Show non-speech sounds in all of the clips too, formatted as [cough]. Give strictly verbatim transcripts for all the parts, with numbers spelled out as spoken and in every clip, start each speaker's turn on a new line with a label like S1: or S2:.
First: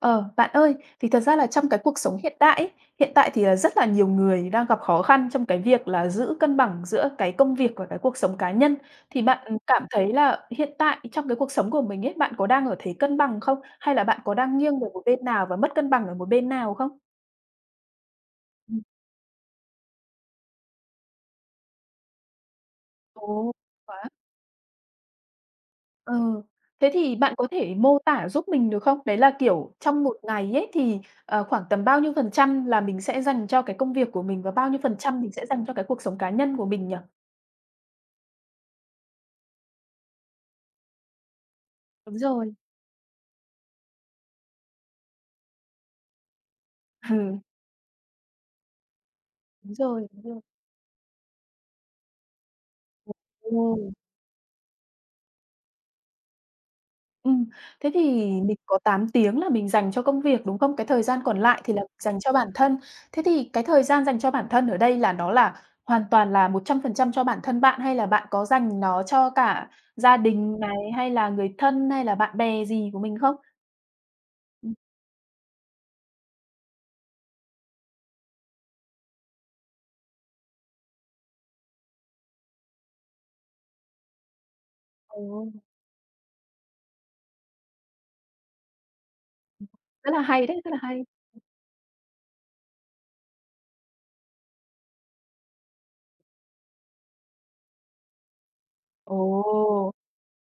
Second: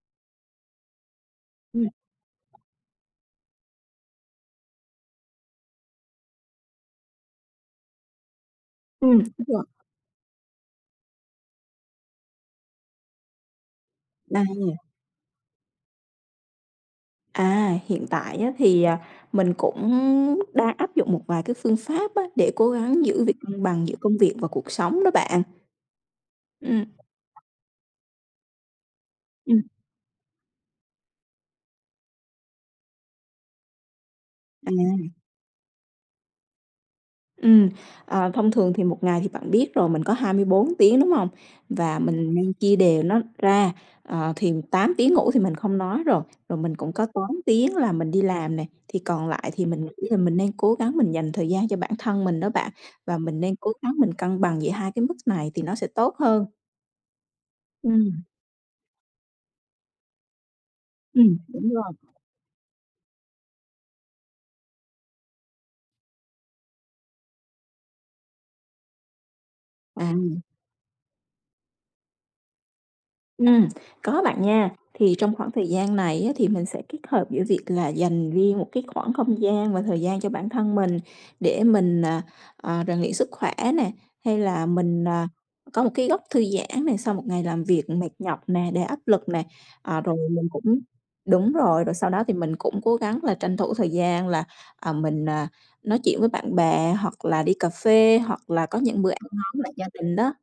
S1: Ờ, bạn ơi, thì thật ra là trong cái
S2: Ừm,
S1: cuộc sống hiện tại ấy, hiện tại thì là rất là nhiều người đang gặp khó khăn trong cái việc là giữ cân bằng giữa cái công việc và cái cuộc sống cá nhân.
S2: ừm,
S1: Thì bạn
S2: đúng
S1: ừ,
S2: rồi.
S1: cảm thấy là hiện tại trong cái cuộc sống của mình ấy, bạn có đang ở thế cân bằng không? Hay là bạn có
S2: Đây,
S1: đang nghiêng về một bên nào và mất cân bằng ở một bên nào không?
S2: à, hiện tại á
S1: Ừm.
S2: thì, à, mình cũng đang áp dụng một vài cái phương pháp á để cố gắng giữ việc
S1: Ồ,
S2: cân bằng giữa
S1: quá.
S2: công việc và cuộc sống đó bạn.
S1: Ừ.
S2: Ừm.
S1: Thế thì bạn có thể mô tả giúp mình được không? Đấy là,
S2: Ừm.
S1: kiểu, trong một ngày ấy thì, ờ, khoảng tầm bao nhiêu phần trăm là mình sẽ dành cho cái công việc của mình và bao nhiêu phần
S2: À.
S1: trăm mình sẽ dành cho cái cuộc sống cá nhân của mình nhỉ?
S2: Ừ, à, thông thường thì một ngày thì bạn biết rồi mình có hai mươi bốn tiếng, đúng không? Và
S1: Đúng
S2: mình nên
S1: rồi,
S2: chia đều nó ra, ờ, thì tám tiếng ngủ thì mình không nói rồi, rồi mình cũng có
S1: ừ,
S2: tám tiếng là mình đi làm này, thì còn lại thì
S1: đúng
S2: mình
S1: rồi,
S2: nghĩ là
S1: đúng
S2: mình
S1: rồi.
S2: nên cố gắng mình dành thời gian cho bản thân mình đó bạn, và mình nên cố
S1: Ồ.
S2: gắng mình cân bằng giữa hai cái mức này thì nó sẽ tốt hơn.
S1: ừm, thế
S2: Ừ,
S1: thì mình có tám tiếng là mình dành cho công việc, đúng không? Cái thời gian
S2: ừm,
S1: còn lại thì
S2: đúng
S1: là
S2: rồi.
S1: dành cho bản thân. Thế thì cái thời gian dành cho bản thân ở đây là nó là hoàn toàn là một trăm phần trăm cho bản thân bạn hay là bạn có dành nó cho cả
S2: À.
S1: gia đình này, hay là người thân, hay là bạn bè gì của mình không?
S2: Ừm, có bạn nha.
S1: Ừm.
S2: Thì trong khoảng thời gian này á, thì mình sẽ kết hợp giữa việc là dành riêng một cái khoảng không gian và thời gian cho bản thân mình để mình, à, à, rèn luyện sức khỏe nè, hay là mình,
S1: ồ,
S2: à, có một cái góc thư giãn này sau một ngày làm việc mệt nhọc nè, đầy áp lực nè. À,
S1: rất
S2: rồi
S1: là hay
S2: mình
S1: đấy, rất là
S2: cũng
S1: hay.
S2: đúng rồi, rồi sau đó thì mình cũng cố gắng là tranh thủ thời gian là, à, mình, à, nói chuyện với bạn bè hoặc là đi cà phê, hoặc là có những bữa
S1: Ồ!
S2: ăn ngon lại gia đình đó.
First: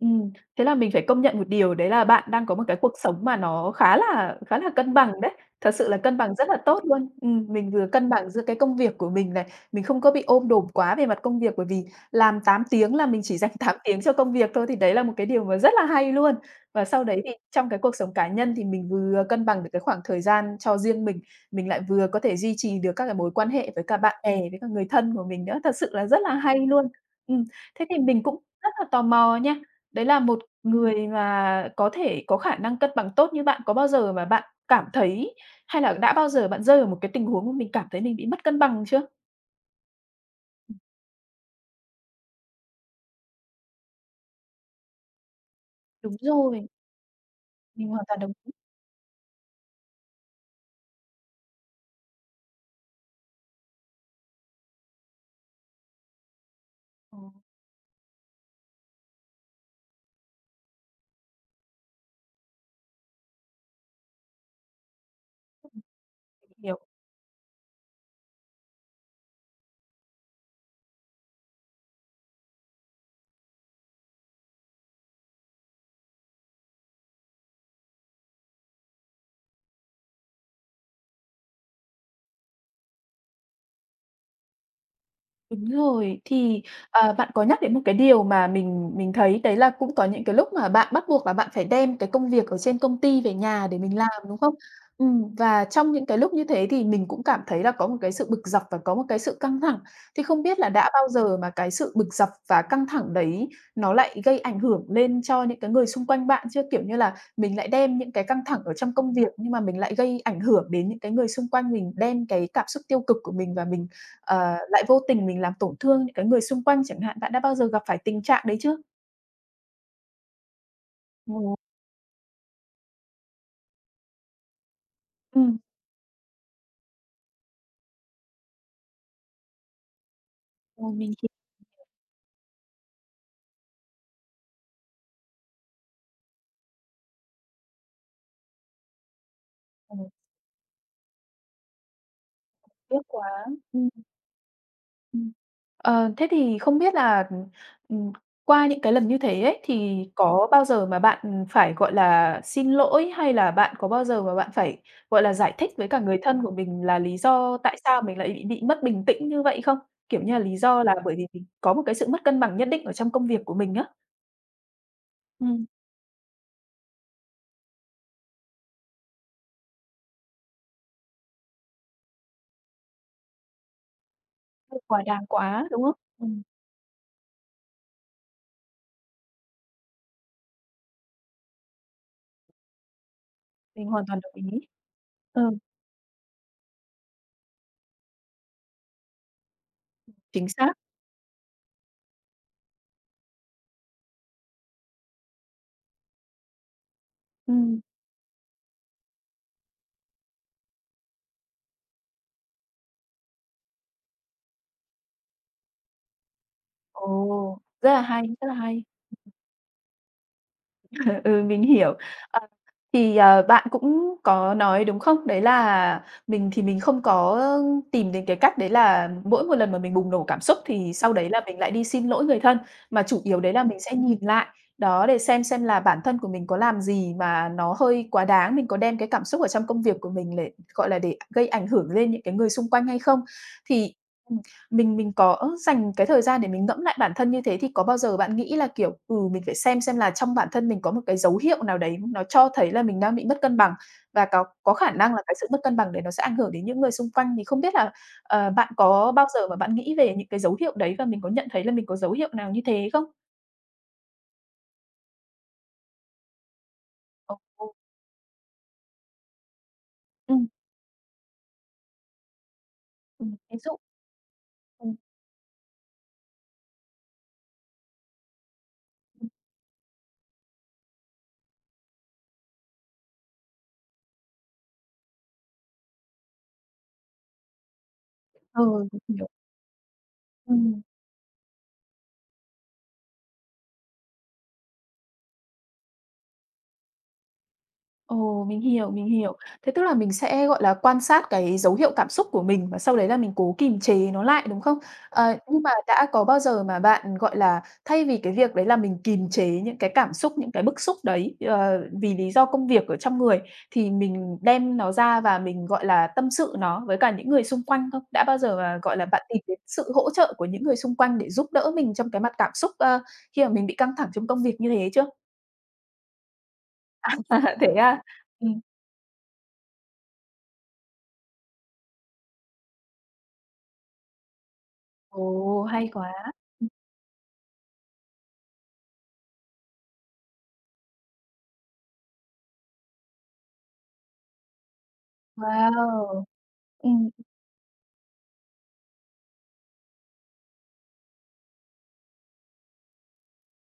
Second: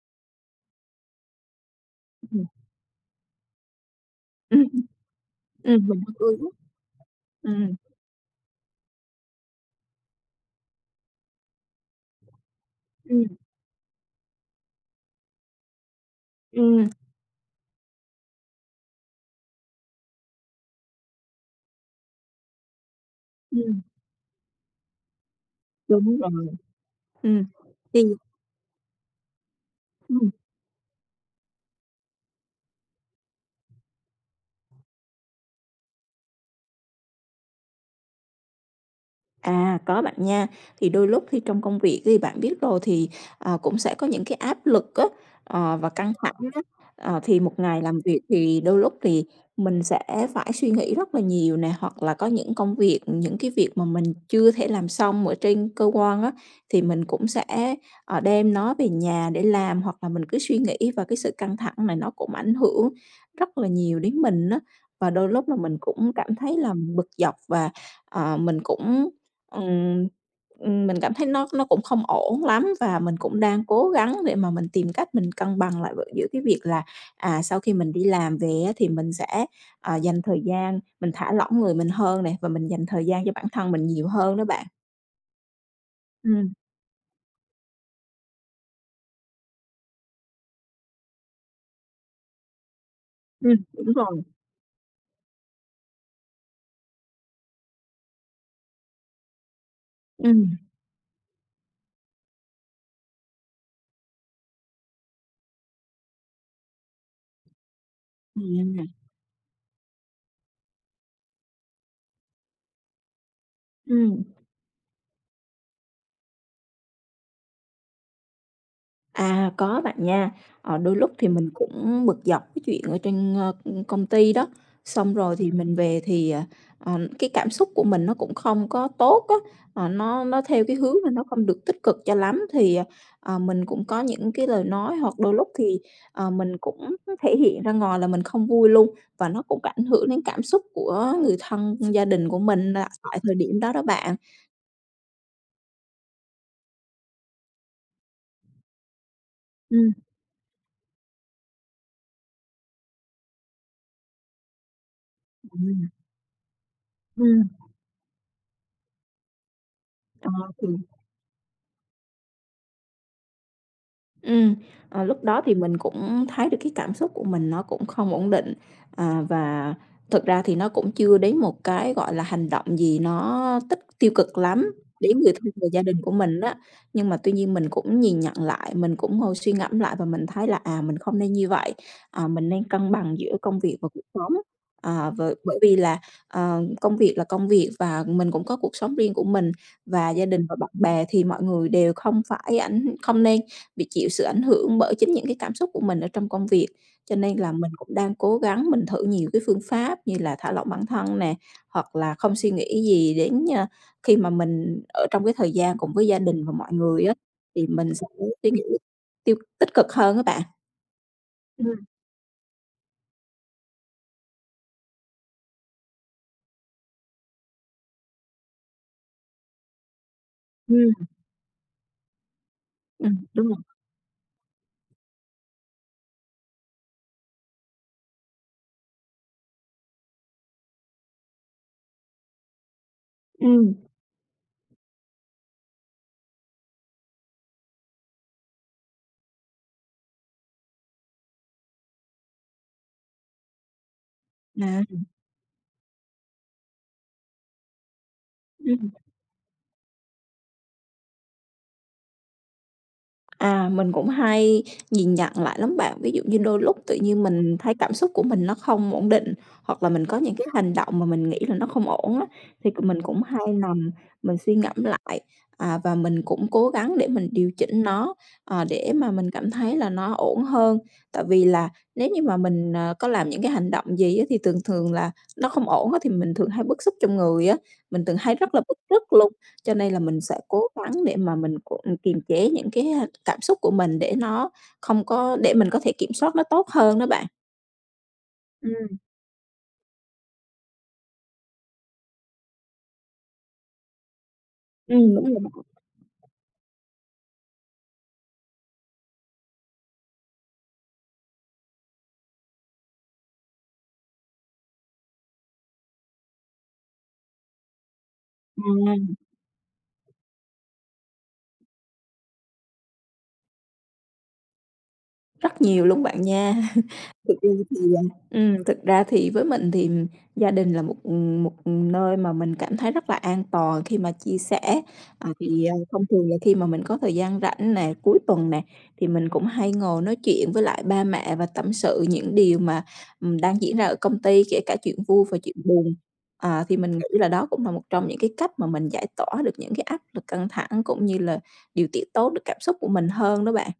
S1: Ừm, thế là mình phải công nhận một điều đấy là bạn
S2: Ừm,
S1: đang có một cái cuộc sống mà nó khá là khá là
S2: ừm,
S1: cân bằng đấy, thật
S2: ừm,
S1: sự là
S2: mình hông
S1: cân
S2: ưa
S1: bằng rất là
S2: á.
S1: tốt luôn. Ừm, mình vừa cân bằng giữa cái công việc của mình này, mình không có bị ôm đồm quá về mặt công việc, bởi vì làm tám tiếng là mình chỉ dành [laughs] tám tiếng cho công việc thôi, thì đấy là một cái điều mà rất là hay luôn. Và
S2: Ừm,
S1: sau đấy thì trong cái cuộc sống cá nhân thì mình vừa cân bằng được cái khoảng thời gian cho riêng mình, mình lại vừa có thể duy trì được các cái mối quan hệ
S2: ừm,
S1: với cả bạn bè, với cả người thân của mình nữa, thật sự là
S2: đúng
S1: rất là
S2: rồi,
S1: hay luôn. Ừm,
S2: ừm.
S1: thế thì
S2: Thì
S1: mình cũng rất là tò mò nha. Đấy là
S2: ừm.
S1: một người mà có thể có khả năng cân bằng tốt như bạn, có bao giờ mà bạn cảm thấy hay là đã bao giờ bạn rơi vào một cái tình huống mà mình cảm thấy mình bị mất cân bằng chưa?
S2: À, có bạn nha. Thì đôi lúc khi trong công việc thì bạn biết rồi thì, à, cũng sẽ có những cái áp lực á, ờ, và căng
S1: Đúng
S2: Ờ. thẳng á.
S1: rồi,
S2: Ờ, thì một ngày
S1: mình
S2: làm
S1: hoàn toàn
S2: việc
S1: đồng ý.
S2: thì đôi lúc thì mình sẽ phải suy nghĩ rất là nhiều nè, hoặc là có những công việc, những cái việc mà mình chưa thể làm xong ở trên cơ quan á, thì mình
S1: Ờ,
S2: cũng
S1: mình
S2: sẽ, ờ, đem nó về nhà để làm, hoặc là mình cứ suy nghĩ và cái sự căng thẳng này nó cũng ảnh hưởng rất là nhiều đến mình á. Và đôi lúc là mình cũng cảm thấy là
S1: hiểu.
S2: bực dọc và, ờ, mình cũng Ừm, ừm, mình cảm thấy nó nó cũng không ổn lắm và mình cũng đang cố gắng để mà mình tìm cách mình cân bằng lại giữa cái việc là, à, sau khi mình đi làm về á thì mình sẽ, à, dành thời gian mình thả lỏng người mình hơn này và mình dành thời gian cho bản thân mình nhiều hơn đó bạn.
S1: Đúng rồi,
S2: Ừ
S1: thì, à, bạn có nhắc đến một cái điều mà mình mình thấy đấy là cũng có những cái lúc mà bạn bắt buộc là bạn phải đem cái công việc ở trên công ty về
S2: ừm,
S1: nhà để
S2: đúng
S1: mình làm,
S2: rồi.
S1: đúng không? Ừm, và trong những cái lúc như thế thì mình cũng cảm thấy là có một cái sự bực dọc và có một cái sự căng thẳng. Thì
S2: Ừ.
S1: không biết là đã bao giờ mà cái sự bực dọc và căng thẳng đấy nó lại gây ảnh hưởng lên cho những cái người xung quanh bạn chưa? Kiểu như là, mình lại đem những cái căng
S2: Ừ.
S1: thẳng ở trong công việc nhưng mà mình lại gây ảnh hưởng đến những cái người xung quanh mình, đem cái cảm xúc tiêu cực của mình và mình
S2: Ừm.
S1: ờ, lại vô tình mình làm tổn thương những cái người xung quanh chẳng hạn. Bạn đã bao giờ gặp phải tình trạng đấy chưa?
S2: À, có bạn nha. Ờ, đôi lúc thì mình
S1: Ồ.
S2: cũng bực dọc cái chuyện ở trên, ơ, công ty đó, xong rồi thì
S1: Ừm.
S2: mình về thì, ờ, ờ, cái cảm xúc của mình nó cũng không có tốt á, ờ, nó nó theo cái
S1: Ôi,
S2: hướng là
S1: mình
S2: nó
S1: hiểu,
S2: không được tích cực cho lắm. Thì, ờ, ờ, mình cũng có những cái lời nói hoặc đôi lúc thì, ờ, mình cũng thể hiện ra ngoài là mình không vui luôn, và nó cũng ảnh
S1: ừm,
S2: hưởng đến cảm xúc của người thân, gia đình của mình là
S1: tiếc
S2: tại
S1: quá.
S2: thời điểm đó đó
S1: Ừm.
S2: bạn.
S1: Ừm. Ờ, thế thì không biết là, ừm, qua những cái lần như thế ấy,
S2: Ừ.
S1: thì có bao giờ mà bạn, ừm, phải, gọi là, xin lỗi hay là bạn có bao giờ mà bạn phải, gọi là,
S2: Ừm,
S1: giải thích với
S2: ừm.
S1: cả người thân của mình là lý do tại sao mình lại bị bị mất bình tĩnh như vậy không? Kiểu
S2: ờ,
S1: như là, lý
S2: thì
S1: do là bởi vì mình có một cái sự mất cân bằng nhất định ở trong công việc của mình á.
S2: Ừm, ờ, lúc đó thì
S1: Ừm,
S2: mình cũng thấy được cái cảm xúc của mình nó cũng không ổn định, à, và thực ra thì nó cũng chưa đến một cái, gọi là, hành động gì nó tích tiêu cực lắm
S1: hơi quá
S2: đến
S1: đáng
S2: người thân
S1: quá,
S2: và
S1: đúng
S2: gia đình
S1: không?
S2: của mình
S1: Ừm.
S2: đó. Nhưng mà tuy nhiên mình cũng nhìn nhận lại, mình cũng ngồi suy ngẫm lại và mình thấy là, à, mình không nên như vậy, à, mình nên cân bằng giữa công việc
S1: Mình
S2: và cuộc
S1: hoàn toàn đồng
S2: sống.
S1: ý.
S2: À, v
S1: Ừ,
S2: bởi vì là, ờ, công việc là công việc và mình cũng có cuộc sống riêng của mình, và gia đình
S1: chính
S2: và bạn
S1: xác.
S2: bè thì mọi người đều không phải ảnh không nên bị chịu sự ảnh hưởng bởi chính những cái cảm xúc của mình ở trong công việc. Cho nên là mình
S1: Ừm.
S2: cũng đang cố gắng mình thử nhiều cái phương pháp như là thả lỏng bản thân nè, hoặc là không suy nghĩ gì đến, ơ, khi mà mình ở trong cái thời gian cùng với gia đình và mọi người á,
S1: Ồ,
S2: thì
S1: rất
S2: mình
S1: là
S2: sẽ
S1: hay, rất
S2: suy
S1: là
S2: nghĩ
S1: hay.
S2: tiêu tích cực hơn các bạn.
S1: [laughs] Ừ, mình
S2: Ừm,
S1: hiểu. Ờ, thì, ờ, bạn cũng có nói, đúng không? Đấy là mình thì mình không có tìm đến cái cách đấy là mỗi một lần mà mình bùng nổ cảm xúc thì
S2: ừm,
S1: sau đấy là mình lại đi xin lỗi người thân, mà chủ
S2: Ừm.
S1: yếu
S2: Đúng
S1: đấy
S2: rồi,
S1: là mình sẽ nhìn lại, đó, để xem xem là bản thân của mình có làm gì mà nó hơi quá đáng, mình có đem cái cảm xúc ở trong công việc của mình để, gọi là, để gây ảnh hưởng lên những cái người xung quanh hay không.
S2: ừm.
S1: Thì Mình mình có dành cái thời gian để mình ngẫm lại bản thân như thế thì có bao giờ bạn nghĩ là, kiểu, ừ, mình phải xem xem là trong bản thân mình có một cái dấu hiệu nào đấy nó cho thấy là mình đang bị mất cân bằng và có có
S2: À,
S1: khả năng là cái sự mất cân bằng đấy nó sẽ ảnh hưởng đến những người xung quanh, thì không biết là, ờ, bạn
S2: ừm.
S1: có bao giờ mà bạn nghĩ về những cái dấu hiệu đấy và mình có nhận thấy là mình có dấu hiệu nào như thế không?
S2: À, mình cũng hay nhìn nhận lại lắm bạn. Ví dụ như đôi lúc tự nhiên
S1: Ồ,
S2: mình thấy cảm xúc của mình nó không ổn định, hoặc là mình có những
S1: ừm,
S2: cái hành động mà mình nghĩ là nó không ổn á, thì c mình cũng
S1: ừm,
S2: hay
S1: ví dụ,
S2: nằm mình suy ngẫm
S1: ừm,
S2: lại, à, và mình cũng cố gắng để mình điều chỉnh nó, ờ, để mà
S1: ừm,
S2: mình cảm thấy là nó ổn hơn. Tại vì là nếu như mà mình, ờ, có làm những cái hành động gì á, thì thường thường là nó không ổn á, thì mình thường hay bức xúc trong người á, mình thường hay rất là
S1: ừ,
S2: bức rứt
S1: kiểu,
S2: luôn. Cho nên là mình sẽ cố
S1: ừm.
S2: gắng để mà mình c ừ, kiềm chế những cái, cảm xúc của mình để nó không có để mình có thể kiểm soát nó tốt hơn đó bạn.
S1: Ồ, mình hiểu,
S2: Ừm.
S1: mình hiểu. Thế tức là mình sẽ, gọi là, quan sát cái dấu hiệu cảm xúc của mình và sau đấy là mình cố kiềm chế nó lại, đúng không?
S2: Ừm, đúng rồi
S1: Ờ, nhưng
S2: bạn.
S1: mà đã có bao giờ mà bạn, gọi là, thay vì cái việc đấy là mình kiềm chế những cái cảm xúc, những cái bức xúc đấy, ờ, vì lý do công việc ở trong người thì mình đem nó ra và mình, gọi là, tâm sự nó với cả những người xung quanh không? Đã bao giờ mà, gọi là,
S2: À.
S1: bạn tìm đến sự hỗ trợ của những người xung quanh để giúp đỡ mình trong cái mặt cảm xúc, ơ, khi mà mình bị căng thẳng trong công việc như thế chưa?
S2: Rất nhiều luôn bạn nha. [laughs]
S1: [laughs]
S2: Thực ra
S1: À, thế
S2: thì,
S1: à?
S2: à
S1: Ừm.
S2: thực ra thì với mình thì gia đình là một, một nơi mà mình cảm thấy rất là an toàn khi mà chia sẻ. Ờ,
S1: Ồ,
S2: thì, ờ,
S1: hay
S2: thông
S1: quá!
S2: thường là khi mà
S1: Ừm,
S2: mình có thời gian rảnh nè, cuối tuần nè, thì mình cũng hay ngồi nói chuyện với lại ba mẹ và tâm sự những điều mà, ừm, đang diễn ra ở công ty, kể cả chuyện vui và chuyện buồn.
S1: wow!
S2: À, thì mình nghĩ
S1: Ừm,
S2: là đó cũng là một trong những cái cách mà mình giải tỏa được những cái áp lực căng thẳng, cũng như là điều tiết tốt được cảm xúc của mình hơn đó bạn.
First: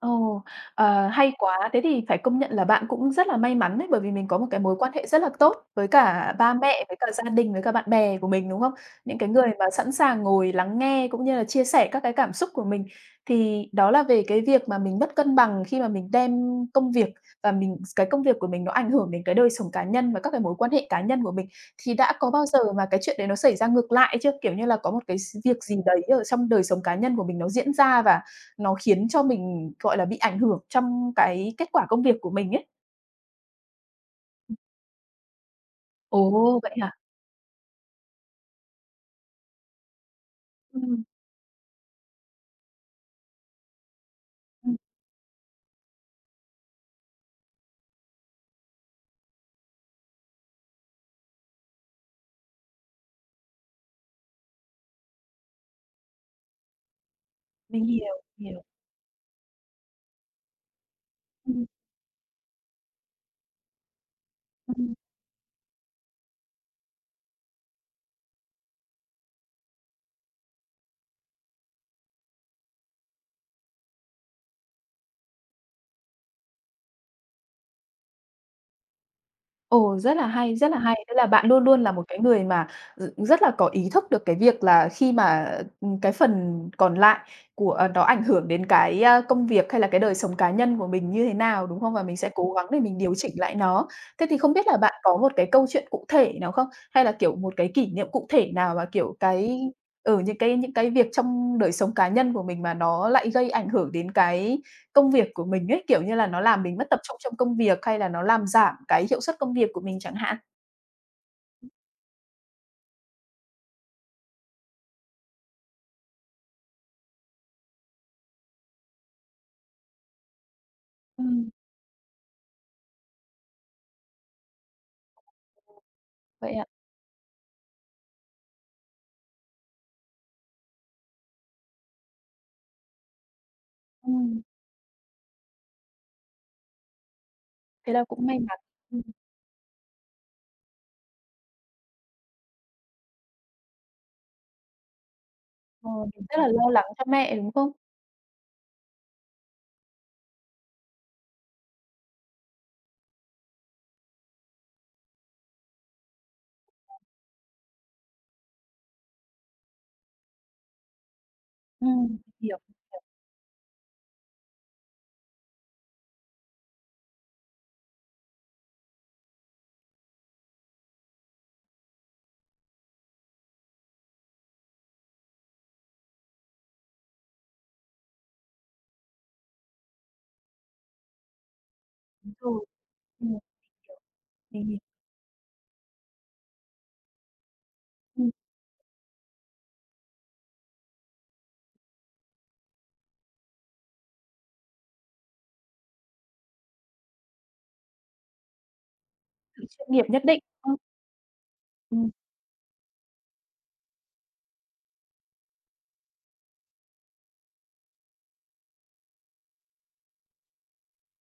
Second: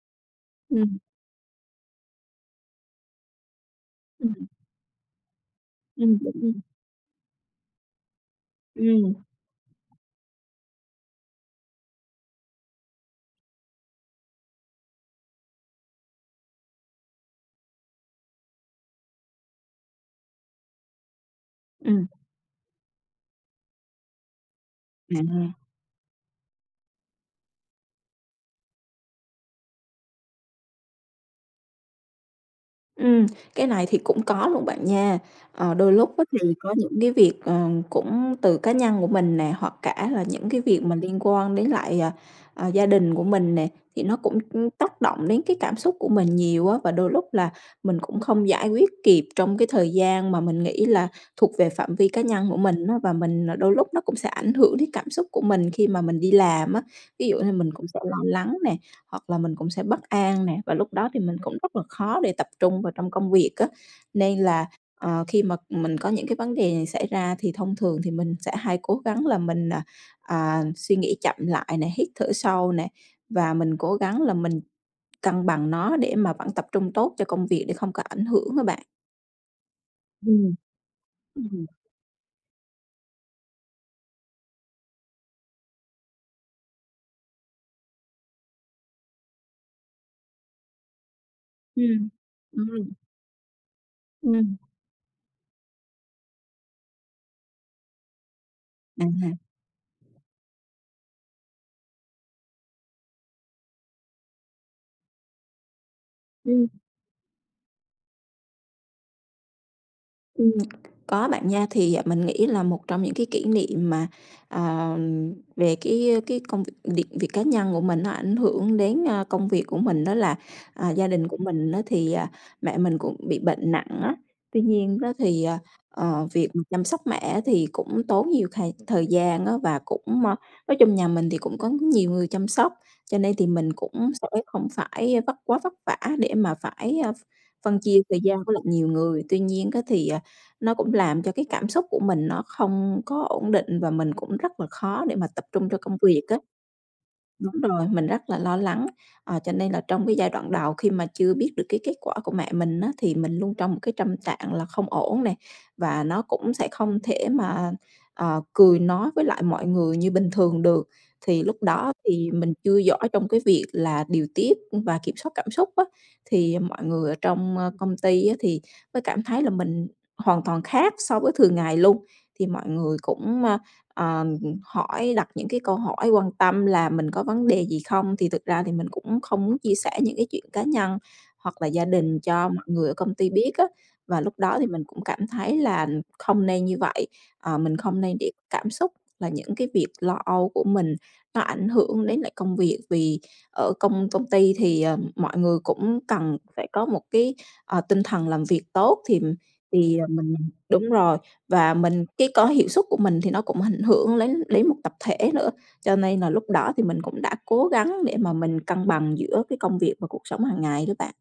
S1: ồ,
S2: Ừm.
S1: ờ, hay quá! Thế thì phải công nhận là bạn cũng rất là may mắn đấy, bởi vì mình có một cái mối quan hệ rất là tốt với
S2: Ừm,
S1: cả
S2: đúng rồi.
S1: ba mẹ, với cả gia đình, với cả bạn bè của mình, đúng không?
S2: Ừm,
S1: Những cái người mà sẵn sàng ngồi lắng nghe cũng như là chia sẻ các cái cảm xúc của mình. Thì đó là về cái việc mà mình mất cân bằng khi mà mình đem công việc và mình cái công việc của mình nó ảnh hưởng đến cái đời sống cá nhân và các cái mối quan hệ cá nhân của mình. Thì
S2: ừm.
S1: đã có bao giờ mà cái chuyện đấy nó xảy ra ngược lại chưa? Kiểu như là, có một cái s
S2: À,
S1: việc gì đấy ở trong đời sống cá nhân của mình nó diễn ra và nó khiến cho mình, gọi là, bị ảnh hưởng trong cái kết quả công việc của mình ấy.
S2: ừm, cái này thì cũng có luôn bạn nha. Ờ, đôi lúc á thì
S1: Ồ,
S2: có
S1: vậy hả?
S2: những cái việc, ờ, cũng từ cá nhân của mình nè, hoặc cả là những cái việc mà
S1: Ừm,
S2: liên quan đến lại, à, à, gia đình của mình nè, thì nó cũng, ưm,
S1: ừm,
S2: tác động đến cái cảm xúc của mình nhiều á. Và đôi lúc là mình cũng không giải quyết kịp trong cái thời gian mà mình nghĩ là thuộc về phạm vi cá nhân của mình á, và mình, à, đôi lúc nó cũng sẽ ảnh hưởng đến cảm xúc của mình khi mà mình đi làm á. Ví dụ như mình
S1: mình
S2: cũng sẽ lo
S1: hiểu,
S2: lắng
S1: hiểu.
S2: nè, hoặc là mình cũng sẽ bất an nè, và lúc đó thì mình cũng
S1: Ừm,
S2: rất là khó để tập trung vào trong công việc á. Nên là,
S1: ừm.
S2: ờ, khi mà mình có những cái vấn đề này xảy ra thì thông thường thì mình sẽ hay cố gắng là mình, à, à, suy nghĩ chậm lại nè, hít thở sâu nè, và mình cố gắng là mình cân bằng nó để mà vẫn tập trung tốt cho công việc để không có ảnh hưởng các bạn.
S1: Ồ, rất là
S2: Ừm,
S1: hay, rất là hay. Tức là bạn
S2: ừm,
S1: luôn
S2: Ừm.
S1: luôn là một cái người mà r rất là có ý thức được cái việc là khi mà, ừm, cái phần còn lại của ờ, nó ảnh hưởng đến cái, a, công việc hay là cái đời sống cá nhân của mình như thế nào, đúng không? Và mình sẽ cố gắng
S2: Ừm,
S1: để
S2: ừm.
S1: mình điều chỉnh lại nó. Thế thì không biết là bạn có một cái câu chuyện cụ thể nào không? Hay là, kiểu, một cái kỷ niệm cụ thể nào mà,
S2: À
S1: kiểu,
S2: ha.
S1: cái ở những cái những cái việc trong đời sống cá nhân của mình mà nó lại gây ảnh hưởng đến cái công việc của mình ấy, kiểu như là, nó làm mình mất tập trung trong công việc hay là nó làm giảm cái hiệu suất công việc của mình chẳng hạn.
S2: Ừm, có bạn nha. Thì, à, mình nghĩ là một trong những cái kỷ niệm mà, ờ, về cái cái công việc việc việc cá nhân của mình nó ảnh hưởng đến, a, công việc của mình đó là, à, gia đình của
S1: Ừm,
S2: mình đó thì, à, mẹ mình cũng bị bệnh nặng á. Tuy nhiên đó thì, à, ờ, việc
S1: vậy
S2: mà
S1: ạ?
S2: chăm sóc mẹ thì cũng tốn nhiều thời thời gian á và cũng, a nói chung nhà mình thì cũng có nhiều người chăm sóc, cho nên thì mình cũng sẽ
S1: Ừm,
S2: không phải vất quá vất vả để mà phải, a, phân
S1: thế
S2: chia
S1: là
S2: thời
S1: cũng may
S2: gian với
S1: mắn.
S2: lại nhiều
S1: Ừm,
S2: người. Tuy nhiên cái thì, à, nó cũng làm cho cái cảm xúc của mình nó không có ổn định và mình cũng rất là khó để mà tập trung cho
S1: Ờ,
S2: công việc
S1: mình
S2: á.
S1: rất là lo lắng cho mẹ, đúng
S2: Đúng
S1: không?
S2: rồi, mình rất là lo lắng, ờ, cho nên là trong cái giai đoạn đầu khi mà chưa biết được cái kết quả của mẹ mình á, thì mình luôn trong một cái tâm trạng là không ổn này và nó cũng sẽ không thể mà, ờ, cười nói với lại mọi người như bình thường được. Thì lúc đó
S1: Ừm, mình
S2: thì mình
S1: Hiểu.
S2: chưa giỏi trong cái việc là điều tiết và kiểm soát cảm xúc á, thì mọi người ở trong, ơ, công ty á, thì mới cảm thấy là mình hoàn toàn khác so với thường ngày luôn. Thì mọi người cũng, ờ hỏi, đặt những cái câu hỏi quan tâm là mình có vấn đề gì không, thì thực ra thì mình cũng không muốn chia sẻ những cái chuyện cá nhân hoặc là gia đình
S1: Đúng
S2: cho
S1: rồi.
S2: mọi người ở công ty
S1: Ừm,
S2: biết á. Và lúc đó
S1: mình
S2: thì
S1: hiểu.
S2: mình cũng cảm thấy là không nên như vậy, ờ, mình không nên
S1: Ừm.
S2: để cảm xúc là những cái việc lo âu của mình nó ảnh hưởng đến lại công việc. Vì ở công công ty thì, ờ, mọi người cũng cần phải có một cái, ờ, tinh thần làm việc tốt thì
S1: Sự chuyên
S2: thì,
S1: nghiệp
S2: ờ,
S1: nhất
S2: mình
S1: định. Ơ.
S2: đúng rồi. Và mình
S1: Ừm.
S2: cái có hiệu suất của mình thì nó cũng ảnh hưởng đến đến một tập thể nữa, cho nên là lúc đó thì mình cũng đã cố gắng để mà mình cân bằng giữa cái công việc và cuộc sống hàng ngày đó bạn.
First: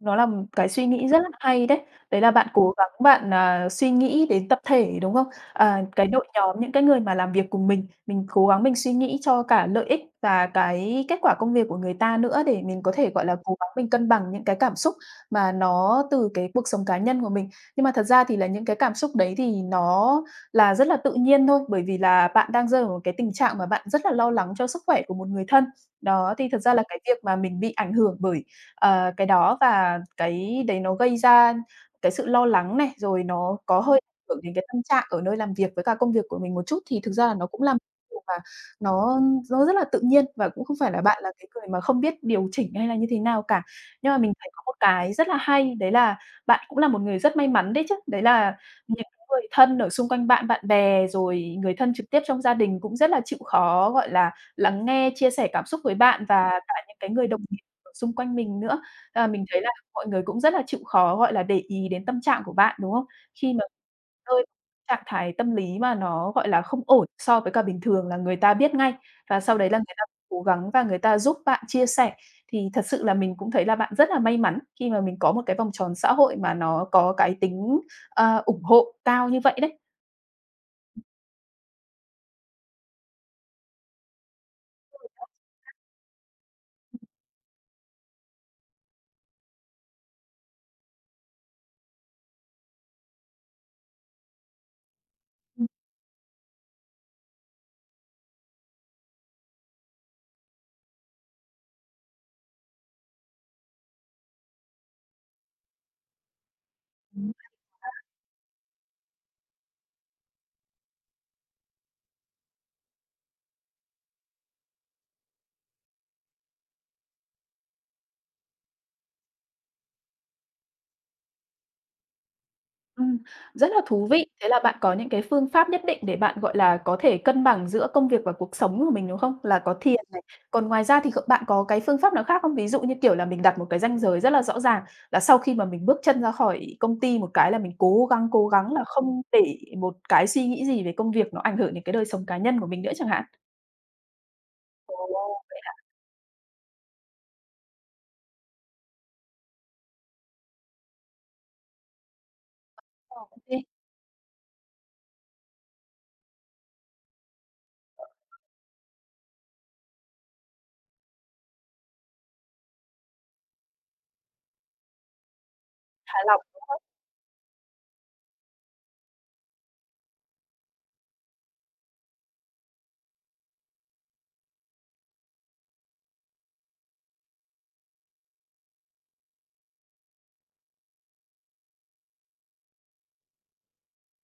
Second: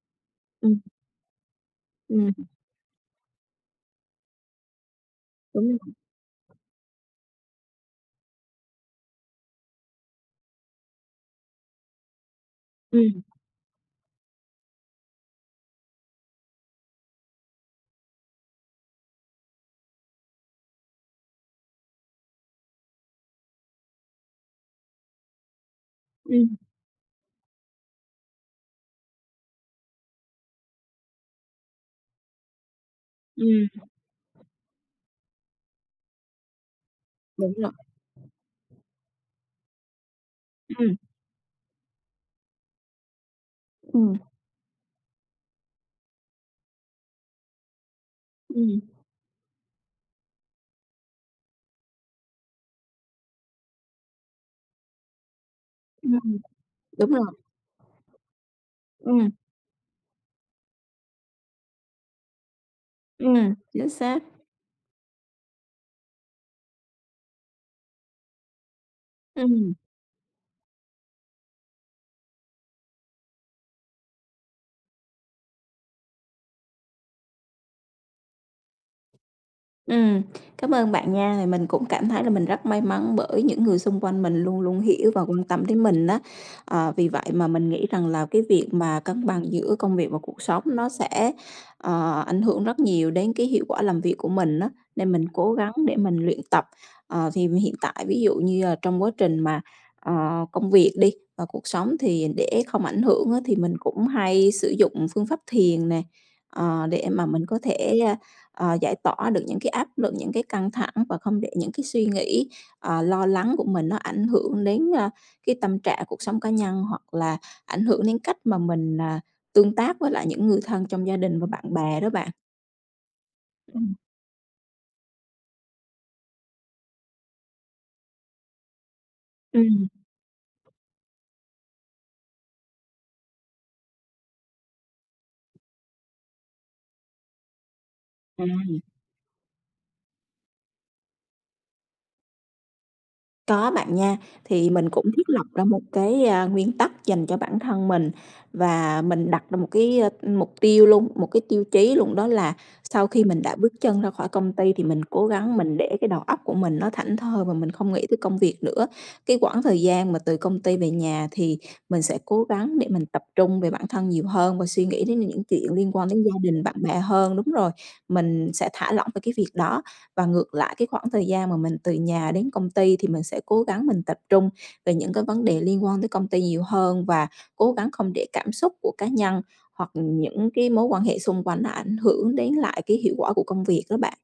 S1: Nó là một cái
S2: Ừm,
S1: suy nghĩ rất là hay đấy. Đấy là
S2: ừm,
S1: bạn cố gắng bạn, à, suy nghĩ đến tập thể, đúng không?
S2: đúng
S1: À,
S2: rồi.
S1: cái đội nhóm, những cái người mà làm việc cùng mình, mình cố gắng mình suy nghĩ cho cả lợi ích và cái kết quả công việc của người ta nữa để mình có thể,
S2: Ừm,
S1: gọi là, cố gắng mình cân bằng những cái cảm xúc mà nó từ cái cuộc sống cá nhân của mình. Nhưng mà thật ra thì là những cái cảm xúc đấy thì nó là rất là tự nhiên thôi, bởi vì là bạn đang rơi vào một cái tình trạng mà bạn rất là lo lắng cho sức khỏe của một người thân. Đó, thì
S2: ừm,
S1: thật ra là cái việc mà mình bị ảnh hưởng bởi Ờ, cái đó và cái đấy nó gây ra cái sự lo lắng này, rồi nó có
S2: ừm,
S1: hơi ảnh hưởng đến cái tâm trạng ở nơi làm việc với cả công việc của mình một chút, thì thực ra là nó
S2: đúng
S1: cũng là
S2: rồi.
S1: một điều mà nó nó rất là tự nhiên và cũng không phải
S2: Ừm,
S1: là bạn là cái người mà không biết điều chỉnh hay là như thế nào cả. Nhưng
S2: ừm,
S1: mà mình thấy có một cái rất là hay, đấy là bạn cũng là một người rất may mắn đấy chứ, đấy là
S2: ừm,
S1: những người thân ở xung quanh bạn, bạn bè, rồi người thân trực tiếp trong gia đình cũng rất là chịu khó, gọi là, lắng nghe, chia sẻ cảm xúc với bạn
S2: ừm,
S1: và cả những cái
S2: đúng
S1: người
S2: rồi.
S1: đồng xung quanh mình nữa. Ờ,
S2: Ừm,
S1: mình thấy là mọi người cũng rất là chịu khó, gọi là, để ý đến tâm trạng của bạn, đúng không? Khi
S2: ừm,
S1: mà
S2: chính xác.
S1: rơi trạng thái tâm lý mà nó, gọi là, không ổn so với cả bình thường là người ta biết ngay, và sau đấy
S2: Ừm.
S1: là người ta cố gắng và người ta giúp bạn chia sẻ. Thì thật sự là mình cũng thấy là bạn rất là may mắn khi mà mình có một cái vòng tròn xã hội mà nó có cái tính, ờ, ủng hộ cao như vậy đấy.
S2: Ừm, cảm ơn bạn nha, thì mình cũng cảm thấy là mình rất may mắn bởi những người xung quanh mình luôn luôn hiểu và quan tâm đến mình đó. Ờ, vì vậy mà mình nghĩ rằng là cái việc mà cân bằng giữa công việc và cuộc sống nó sẽ, ờ, ảnh hưởng rất nhiều đến cái hiệu quả làm việc của mình đó, nên mình cố gắng để mình luyện tập. Ờ, thì hiện tại ví dụ như là trong quá trình mà, ờ, công việc đi và cuộc sống thì để không ảnh hưởng á, thì mình cũng hay sử dụng phương pháp thiền nè, ờ, để mà
S1: Ừm.
S2: mình có thể, à, ờ, giải tỏa được những cái áp lực, những cái căng thẳng và không để những cái suy nghĩ, ờ, lo lắng của mình nó ảnh hưởng đến, a, cái tâm trạng cuộc sống cá nhân hoặc là ảnh hưởng đến cách mà mình, à, tương tác với lại những người thân trong gia đình và bạn bè đó bạn.
S1: Ừm, rất là
S2: Ừm.
S1: thú vị. Thế là bạn có những cái phương pháp nhất định để bạn, gọi là, có thể cân bằng giữa công việc và cuộc sống của mình, đúng không? Là có
S2: Ừm,
S1: thiền này, còn ngoài ra thì kh bạn có cái phương pháp nào khác không? Ví dụ như, kiểu là, mình đặt một cái ranh giới rất là rõ ràng là sau khi mà mình bước chân ra khỏi công ty một cái là mình cố gắng,
S2: à.
S1: cố gắng là không để một cái suy nghĩ gì về công việc nó ảnh hưởng đến cái đời sống cá nhân của mình nữa chẳng hạn.
S2: Có bạn nha, thì mình cũng thiết
S1: Ồ,
S2: lập
S1: vậy
S2: ra
S1: hả?
S2: một cái, a, nguyên tắc dành cho bản thân mình và mình đặt ra một cái, ơ, mục tiêu luôn, một cái tiêu chí luôn, đó là sau
S1: Ờ.
S2: khi
S1: Ô
S2: mình
S1: kê,
S2: đã bước chân ra khỏi công ty thì mình cố gắng mình để cái đầu óc của mình nó thảnh thơi và mình không nghĩ tới công việc nữa. Cái quãng thời gian mà từ công ty về nhà thì mình sẽ cố gắng để mình tập trung về bản thân nhiều hơn và suy nghĩ đến những chuyện liên quan
S1: khá
S2: đến
S1: là.
S2: gia đình, bạn bè hơn. Đúng rồi, mình sẽ thả lỏng về cái việc đó. Và ngược lại cái khoảng thời gian mà mình từ nhà đến công ty thì mình sẽ cố gắng mình tập trung về những cái vấn đề liên quan tới công ty nhiều hơn và cố gắng không để cảm xúc của cá nhân hoặc những cái mối quan hệ xung quanh nó ảnh hưởng đến lại cái hiệu quả của công việc đó bạn.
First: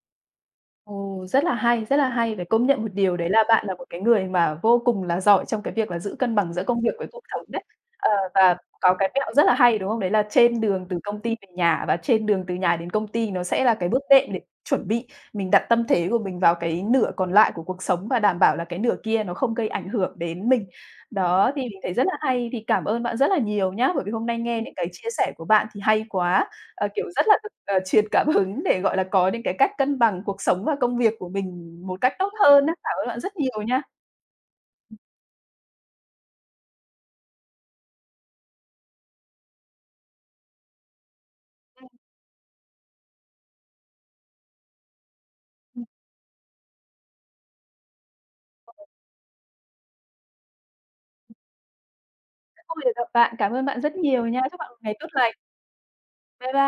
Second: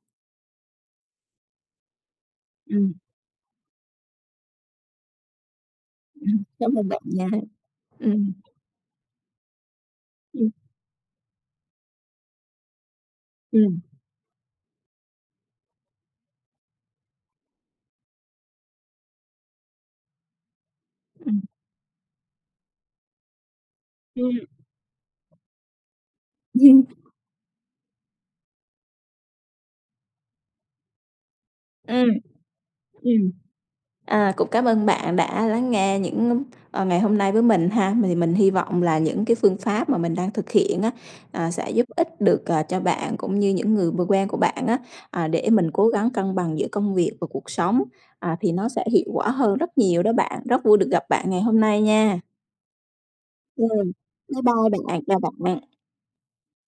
S1: Ồ, rất là hay, rất là hay. Phải công nhận một
S2: Ừm,
S1: điều đấy là bạn là một cái người mà vô cùng là giỏi trong cái việc là giữ cân
S2: ừm,
S1: bằng giữa
S2: cảm
S1: công
S2: ơn
S1: việc
S2: bạn
S1: với cuộc
S2: nha.
S1: sống đấy.
S2: Ừ,
S1: Ờ, và có cái mẹo rất là hay, đúng không? Đấy là
S2: ừ,
S1: trên đường từ công ty về nhà và trên đường từ nhà đến công ty nó sẽ
S2: ừ,
S1: là cái bước đệm để chuẩn bị mình đặt tâm thế của mình vào cái nửa còn lại của cuộc sống và đảm bảo là cái nửa kia nó không gây ảnh hưởng đến mình.
S2: ừ,
S1: Đó, thì mình thấy rất là hay, thì cảm ơn bạn rất là nhiều nhá, bởi vì
S2: ừ.
S1: hôm nay nghe những cái chia sẻ của bạn thì hay quá. Ờ, kiểu,
S2: [laughs]
S1: rất là ờ, truyền cảm hứng để, gọi là, có những cái cách cân bằng cuộc sống và công việc của mình một
S2: Ừ,
S1: cách tốt hơn á. Cảm ơn bạn
S2: ừm.
S1: rất nhiều nha.
S2: À, cũng cảm ơn bạn đã lắng nghe những ờ, ngày hôm nay với mình ha. Mình mình hy vọng là những cái phương pháp mà mình đang thực hiện á, à, sẽ giúp
S1: Ừm,
S2: ích được, ờ, cho bạn cũng như những người vừa quen của bạn á, à, để mình
S1: ừm,
S2: cố gắng cân bằng giữa công việc và cuộc sống, à, thì nó sẽ hiệu quả hơn rất nhiều đó bạn. Rất vui được gặp bạn ngày hôm nay nha.
S1: rất vui được gặp bạn. Cảm ơn
S2: Ừ.
S1: bạn rất nhiều nha.
S2: Bye
S1: Chúc bạn
S2: bye
S1: một ngày
S2: bạn,
S1: tốt
S2: chào
S1: lành.
S2: bạn.
S1: Bye bye.